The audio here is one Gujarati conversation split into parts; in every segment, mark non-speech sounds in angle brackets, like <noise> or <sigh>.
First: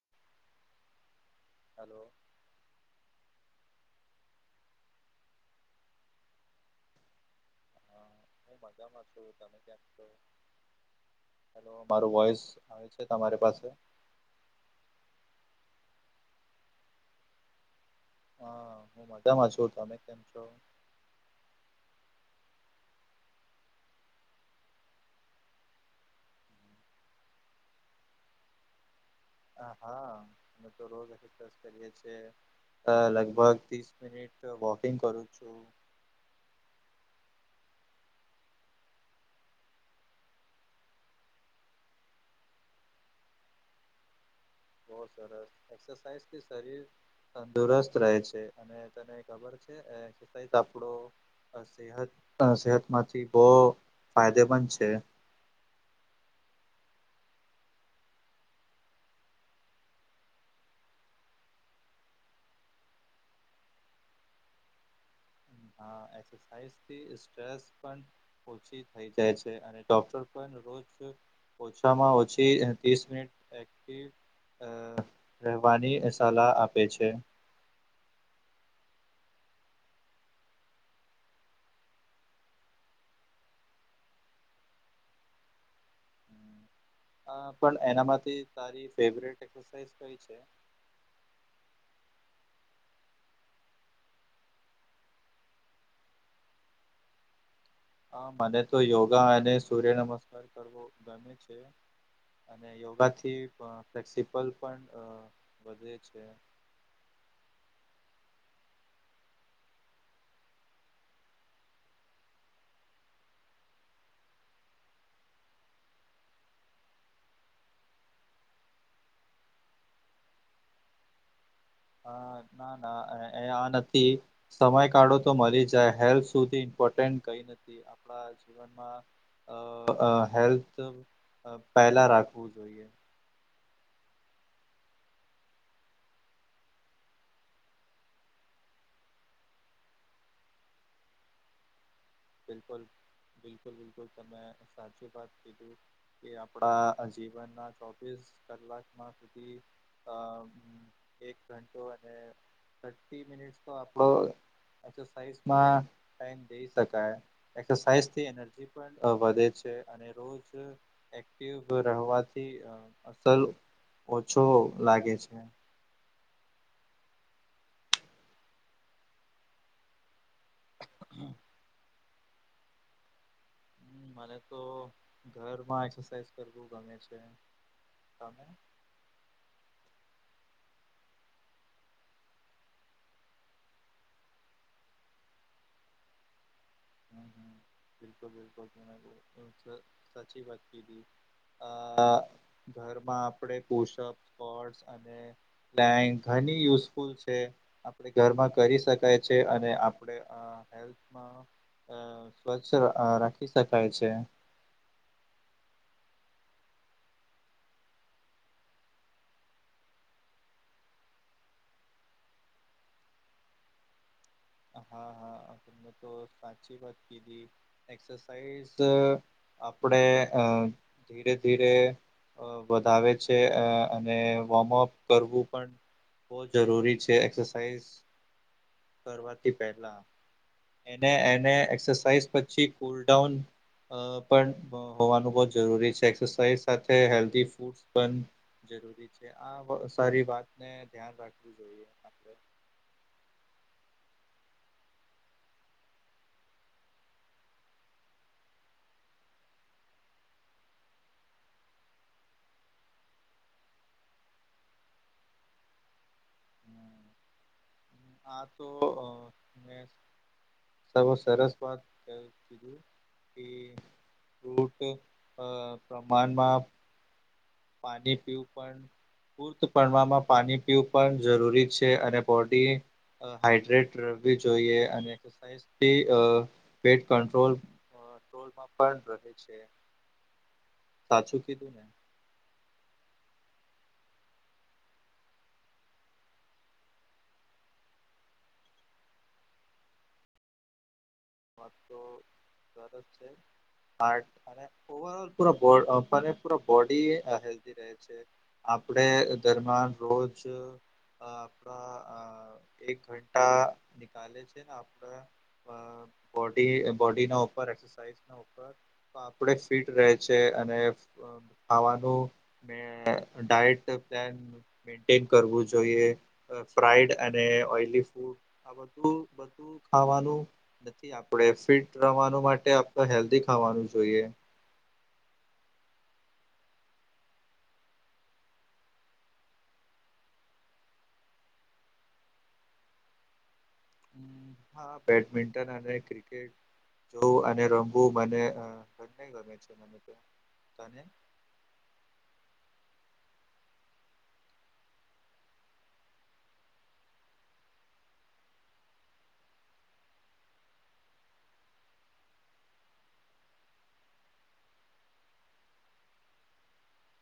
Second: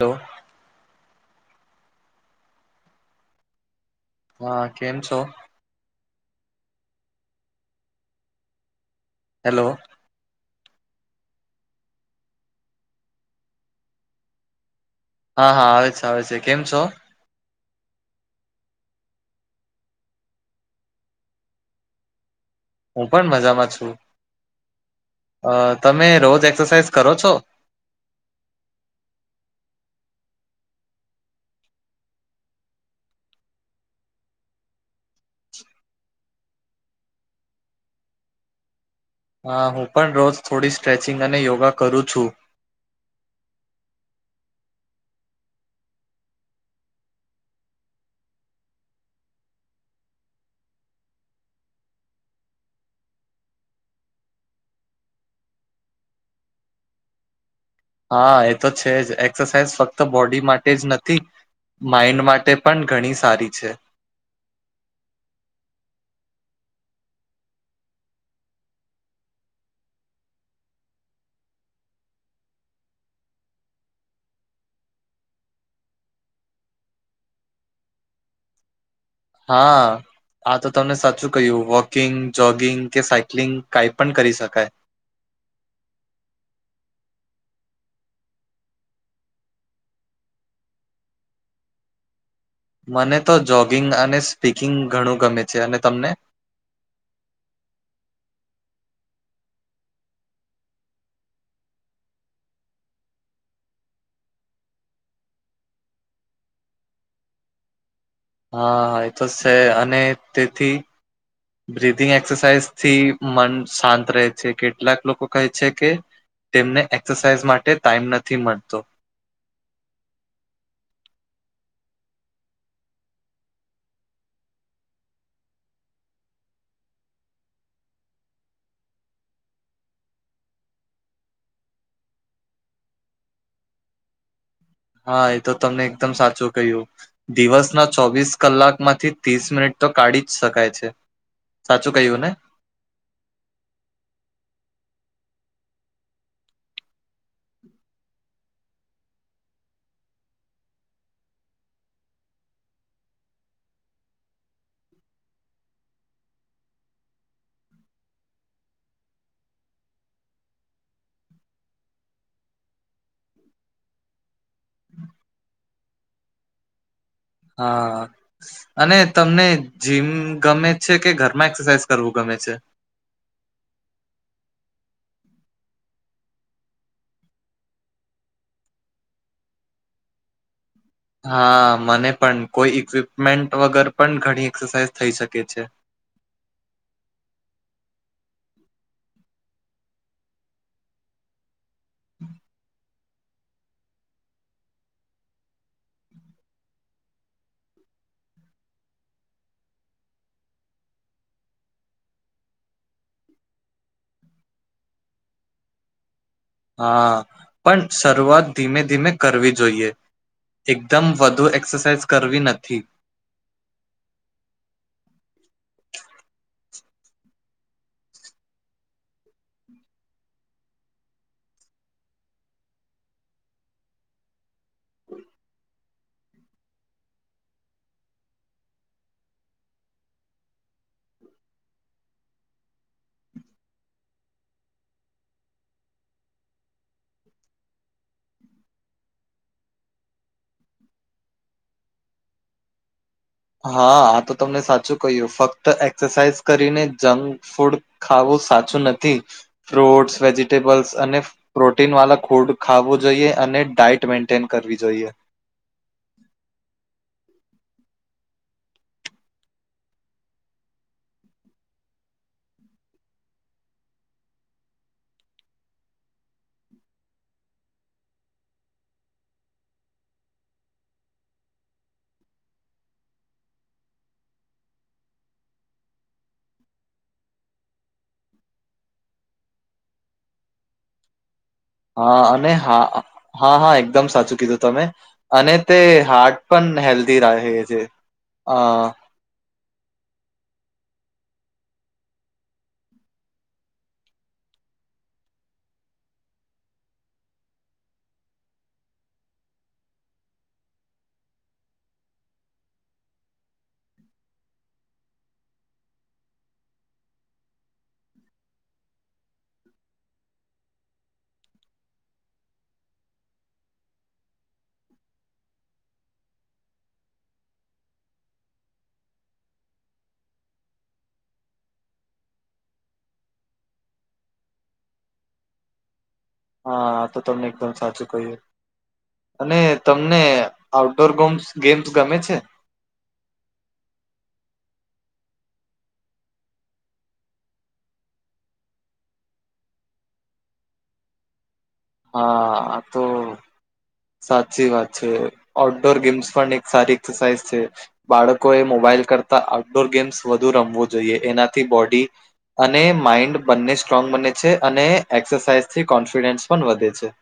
તો. હલો. હા, કેમ છો? અ, હું મજામાં છું, તમે હેલો કેમ છો? હલો મારું વોઇસ આવે છે તમારી પાસે? હા હા આવે છે આવે છે, કેમ છો? હા હું મજામાં છું, તમે કેમ છો? હું પણ મજામાં છું, અ તમે રોજ એક્સરસાઈઝ કરો છો? હા હા મેં તો રોજ એક્સ સાઈઝ કરીએ છીએ અ લગભગ ત્રીસ મિનિટ વોકિંગ કરું છું. હા હું પણ રોજ થોડી સ્ટ્રેચિંગ અને યોગા કરું છું. બો સરસ, એક્સરસાઈઝથી શરીર તંદુરસ્ત રહે છે અને તને <unintelligible> એક્સરસાઈઝ આપડો સેતત અ સેહતમાંથી બો ફાયદેમંદ છે. હા એ તો છે જ એક્સરસાઈઝ ફક્ત બોડી માટે જ નથી. માઈન્ડ માટે પણ ઘણી સારી છે. હા એક્સરસાઈઝથી સ્ટ્રેસ પણ ઓછી થઈ જાય છે અને ડોક્ટર પણ રોજ ઓછામાં ઓછી ત્રીસ મિનિટ એક્ટિવ અ રહેવાની સલાહ આપે છે. હા. આ તો તમને સાચું કહ્યું વોકિંગ, જોગિંગ કે સાયક્લિંગ કાઈ પણ કરી શકાય. હા પણ એનામાંથી તારી ફેવરિટ એક્સસાઈઝ કઈ છે? મને તો જોગિંગ અને સ્પીકિંગ ઘણું ગમે છે અને તમને? હા મને તો યોગા અને સૂર્ય નમસ્કાર કરવો ગમે છે. અને યોગાથી પ ફ્લેક્સિબલ અ પણ વધે છે. હા એ તો શે અને તેથી બ્રિધિંગ એક્સરસાઈઝથી મન શાંત રહે છે કેટલાક લોકો કહે છે કે તેમને એક્સસાઈઝ માટે ટાઈમ નથી મળતો. હા ના ના એ આ નથી. સમય કાઢો તો મલી જાય, હેલ્થ સુધી ઈમ્પોર્ટન્ટ કઈ નથી આપણા જી વનમાં અ અ હેલ્થ પહેલા રાખવું જોઈએ. હા એ તો તમે એકદમ સાચું કહ્યું. દિવસના ચોવીસ કલાકમાંથી તીસ મિનિટ તો કાઢી જ શકાય છે. સાચું કયું ને? બિલકુલ બિલકુલ બિલકુલ તમેં સાચે વાત કીધું કે આપાડા જીવન ના ચોવીસ કલાક માં સુધી ધી અહ એક ઘંટો અને થર્ટી મિનિટ્સ તો આપણો એક્સરસાઇઝમાં ટાઈમ થઈ શક તે એનર્જી પણ વધે છે. અને રોજ એક્ટિવ રહેવાથી અહ અસર ઓછો લાગે છે. હા અને તમને જીમ ગમે છે કે ઘરમાં એક્સરસાઇઝ કરવું ગમે છે. હમ્મ, મને તો ઘરમાં એક્સરસાઇઝ કરવું ગમે છે. તમે? હા, મને પણ કોઈ ઈક્વિપમેન્ટ વગર પણ ઘણી એક્સરસાઇઝ થઈ શકે છે. હમ્મ, હમ્મ. બિલકુલ બિલકુલ તમે અહ સાચી વાત કીધી. અહ ઘરમાં આપડે પુશ અપ સ્વૉડ અને નયન ઘણી યુઝફુલ છે. આપડે ઘરમાં કરી શકાય છે અને આપડે આ હેલ્થમાં અહ સ્વચ્છ અહ રાખી શકાય છે. હા પણ શરૂઆત ધીમે ધીમે કરવી જોઈએ. એકદમ વધુ એક્સરસાઇઝ કરવી નથી. હા હા તમે તો સાચી વાત કીધી. એક્સર સાઇઝ અહ આપડે અહ ધીરે ધીરે અહ વધાવે છે અહ અને વોર્મઅપ કરવું પણ બહુ જરૂરી છે એક્સરસાઈઝ. કરવાથી પહેલા એને એને એક્સરસાઇઝ પછી કુલડાઉન અહ પણ હોવાનું બહુ જરૂરી છે એક્સરસાઇઝ સાથે હેલ્ધી ફૂડસ પણ જરૂરી છે. આ સારી વાતને ધ્યાન રાખવું જોઈએ. આપણે હા, આ તો તમને સાચું કહ્યું ફક્ત એક્સરસાઇઝ કરીને જંક ફૂડ ખાવું સાચું નથી ફ્રૂટ્સ વેજીિટેબલ્સ અને પ્રોટીન વાલા ફૂડ ખું જોઈએ અને ડાયટ મેન્ટેન કરવી જોઈએ. હા, તો અહ મેં સરસ સરસ વાત કીધું કે રૂટીન અહ પ્રમાણમાં પાણી પીવું પણ પૂત પ્રણવામાં પાણી પીવું પણ જરૂરી છે અને બોડી અહ હાડ્રેટ રવી જોઈએ અને કે એનેસ થી અહ વેટ ક્રોલ્રોલમાં ટ્રોલમાં પણ રહે છે. સાચું કીધું ને? હા અને હા હા હા એકદમ સાચું કીધું તમે. અને તે હાર્ટ પણ હેલ્ધી રા છે અહ <unintelligible> હાર્ટ અને ઓવર ઓલ પુરા અહ પણ એ પુરા બોડી ભી હેલ્થી રહે છે. છે આપડે દરમિયાન રોજ અહ <inaudible> અહ અહ એક ઘંટા નિકલે છે ને આપડા અહ બોડી બોડી ના ઉપર એક્સરસાઇઝર ના ઉપર ઉપર તો આપડે ફિટ રહે છે અને અહ ખાવાનું મેં ડાયટ પ્લાન મેન્ટેન કરવું જોઈએ અહ ફ્રાઈડ અને ઓઈલી ફૂડ આ બધું બધું ખાવાનું થી આપડે ફિટ રવાનું માટે આપણે હેલ્ધી ખાવાનું જોઈએ. હા તો તમને એકદમ સાચું કયું. અને તમને આઉટડોર ગોમ ગેમ્સ ગમે છે? હમ્મ હા બેડમિન્ટન અને ક્રિકેટ જોું અને રમવું મને નહી ગમે છે મને તો હા તો સાચી વાત છે આઉટડોર ગેમ્સ પણ એક સારી એક્સરસાઇઝ છે. બાળકોએ મોબાઈલ કરતા આઉટડોર ગેમ્સ વધુ રમવું જોઈએ એનાથી બોડી અને માઈન્ડ બંને સ્ટ્રોંગ બને છે અને એક્સરસાઇઝ થી કોન્ફિડન્સ પણ વધે છે.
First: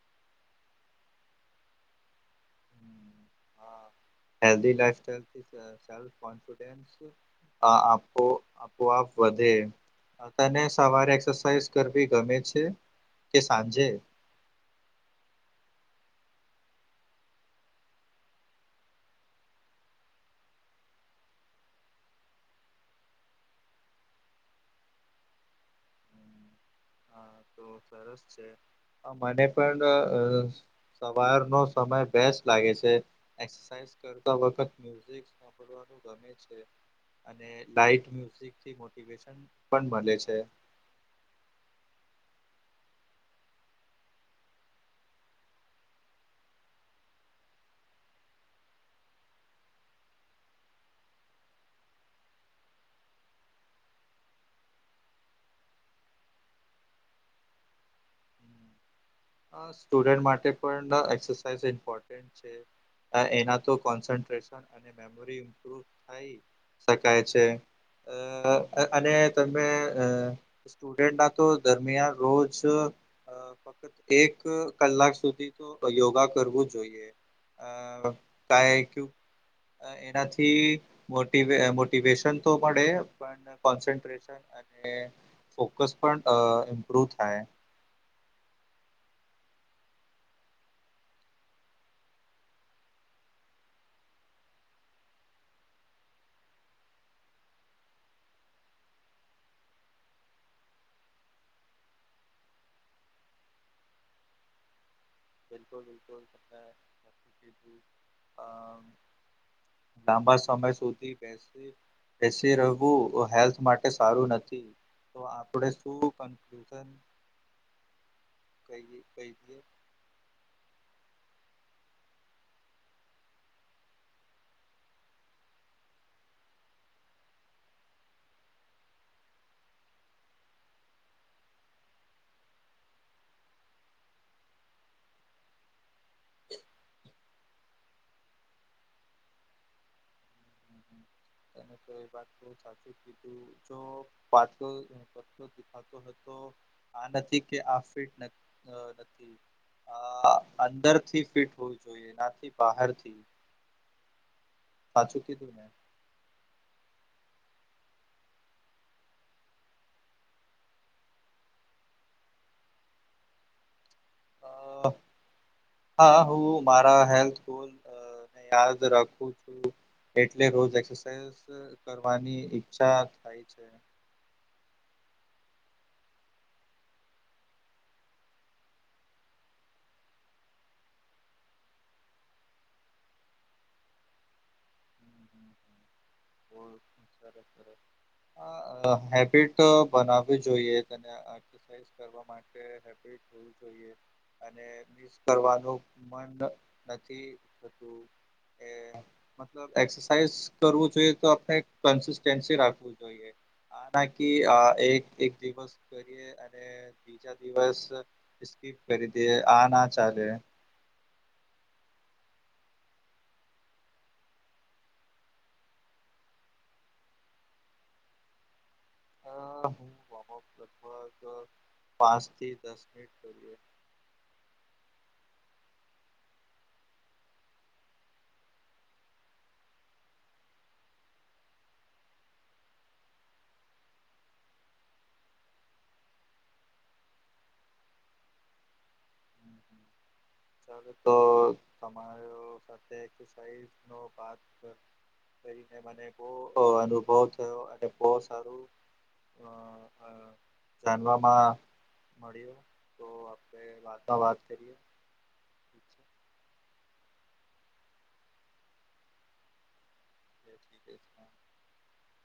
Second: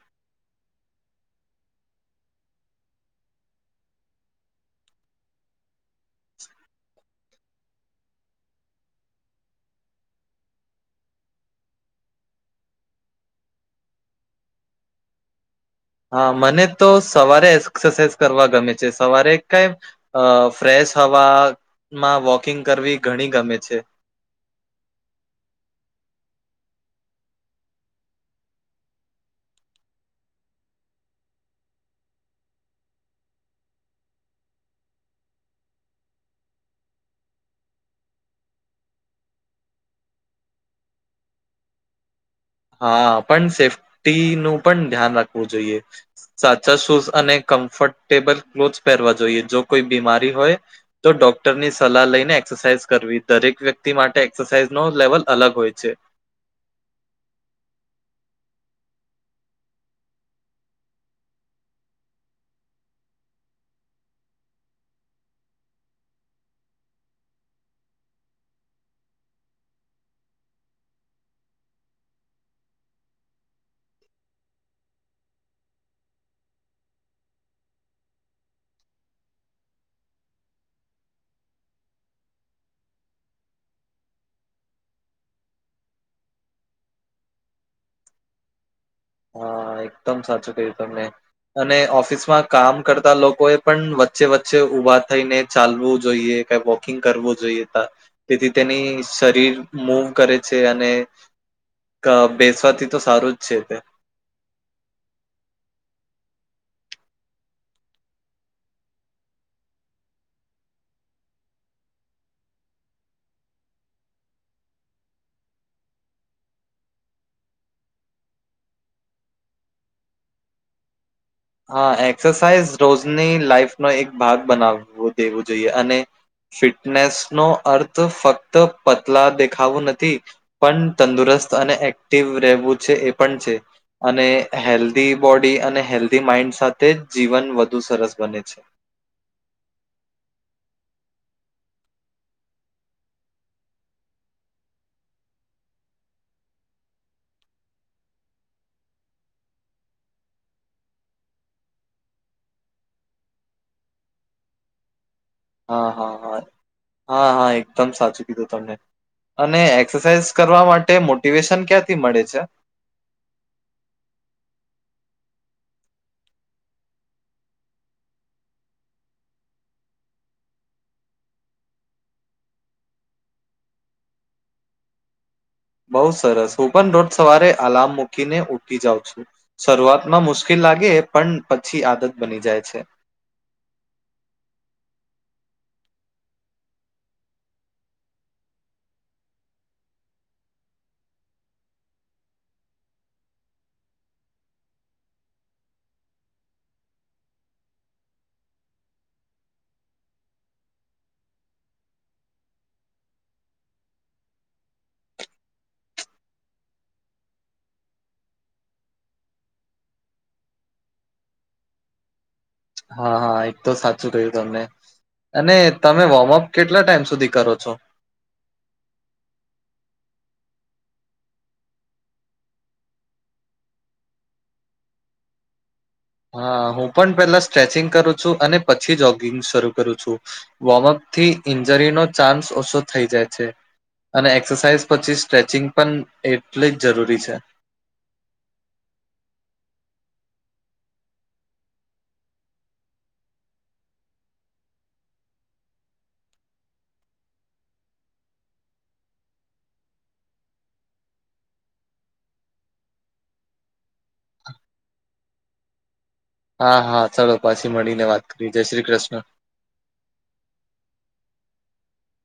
<unintelligible> આ આપો આપોઆપ વધે. તને સવારે એક્સરસાાઈઝ કરવી ગમે છે કે સાંજે હા મને તો સવારે એક્સરસાઇઝ કરવા ગમે છે સવારે કઈ અ ફ્રેશ હવામાં વોકિંગ કરવી ઘણી ગમે છે. હા તો સરસ છે મને પણ સવારનો સમય બે લાગે છે કર વખ સાભડવાનુ ગમે. મને છે. હા પણ સેફ્ટી નું પણ ધ્યાન રાખવું જોઈએ સાચા શૂઝ અને કમ્ફર્ટેબલ ક્લોથ પહેરવા જોઈએ જો કોઈ બીમારી હોય તો ડોક્ટર ની સલાહ લઈને એક્સરસાઇઝ કરવી દરેક વ્યક્તિ માટે એક્સરસાઇઝ નો લેવલ અલગ હોય છે. સ્ટુડન્ટ માટે પણ એક્સરસાઇઝ ઇમ્પોર્ટન્ટ છે. એના તો કોન્સ્રેશન અને મેમોરી ઇમ્પ્રુવ થાય શકાય છે અ અને તમે અ સ્ટુડન્ટ ના તો દરમિયાન રોજ ફક્ત એક કલાક સુધી તો યોગા કરવું જોઈએ. અય ક્યુ, એનાથી મો મોટિવેશન તો મળે પણ કોન્સન્ટ્રેશન અને ફોકસ પણ ઇમ્પ્રુવ થાય. હા એકદમ સાચું ક્યું તમને અને ઓફિસ માં કામ કરતા લોકો એ પણ વચ્ચે વચ્ચે ઉઊભા થઈને ચાલવું જોઈએ. વોકિંગ કરવું જોઈએ તેથી તેની શરીર મૂવ કરે છે અને બેસવાથી તો સારું જ છે તે-' બિલકુલ બિલકુલ આ લાંબા સમય સુધી બેસતી એસી રવુ હેલ્થ માટે સારું નથી. તો આપણે શું કન્ફલુઝન કઈ કઈ ગ, હા એક્સરસાઇઝ રોજની લાઈફ નો એક ભાગ બનાવવો દેવું જોઈએ અને ફિટનેસ નો અર્થ ફક્ત પતલા દેખાવો નથી પણ તંદુરસ્ત અને એક્ટિવ રહેવું છે એ પણ છે. અને હેલ્ધી બોડી અને હેલ્ધી માઇન્ડ સાથે જ જીવન વધુ સરસ બને છે. એને તો એ વાત તો સાચી કીધું જો પાટતો દીખ આ નથી કે આ ફિટ આ અંદરથી ફિટ હોવીું જોઈએ નાથી બહારથી સાાચુકી હતીું મેને હા હા હા હા હા એકદમ સાચું કીધું તમને અને એક્સરસાઇઝ કરવા માટે મોટિવેશન ક્યાંથી મળે છે. હા હું મારા હેલ્થલ યાદ રાખું છું એટલે રોજ એક્રસાઝ કરવાની ઈચ્છા થાય છે. બઉ સરસ હું પણ રોજ સવારે અલાર્મ મૂકીને ઉઠ જાઉં છું. શરૂઆત માં મુશ્કેલ લાગે પણ પછી આદત બની જાય છે. બહુ સરસ સરસ <inaudible> આ હેબિટ તો બનાવવી જોઈએ તને <unintelligible> કરવા માટે હેબીટ હોવી જોઈએ. અને મિસ કરવાનું મન નથી થતું. એ મતલબ એક્સરસાઇઝ કરવું જોઈએ તો આપણે કન્સિસ્ટન્સી રાખવુ જોઈએ. આ નાકી અ એક એક દિવસ કરીએ અને અને બીજા દિવસ સ્કીપ કરી દિયે આ ના ચાલે. હા હા એક તો સાચું કહ્યું તમને અને તમે વોર્મઅપ કેટલા ટાઈમ સુધી કરો છો. અ હું વોર્મઅપ લગભગ પાંચ થી દસ મિનિટ કરીએ હા હું પણ પેલા સ્ટ્રેચિંગ કરું છું અને પછી જોગિંગ શરૂ કરું છું. વોર્મઅપ થી ઇન્જરીનો ચાન્સ ઓછો થઈ જાય છે. અને એક્સરસાઇઝ પછી સ્ટ્રેચિંગ પણ એટલે જ જરૂરી છે. અવે તો તમારો સાથે એકસસાઇઝ નો પાર્ટ થઈ મને બો અનુભવ થયો અને બો સારું અ અ જાણવામાં મળ્યું. તો આપણે રાત ના વાત કરીએ. હા હા ચાલો પછી મળીને વાત કરીએ જય શ્રી કૃષ્ણ. જય શ્રી કૃષ્ણ.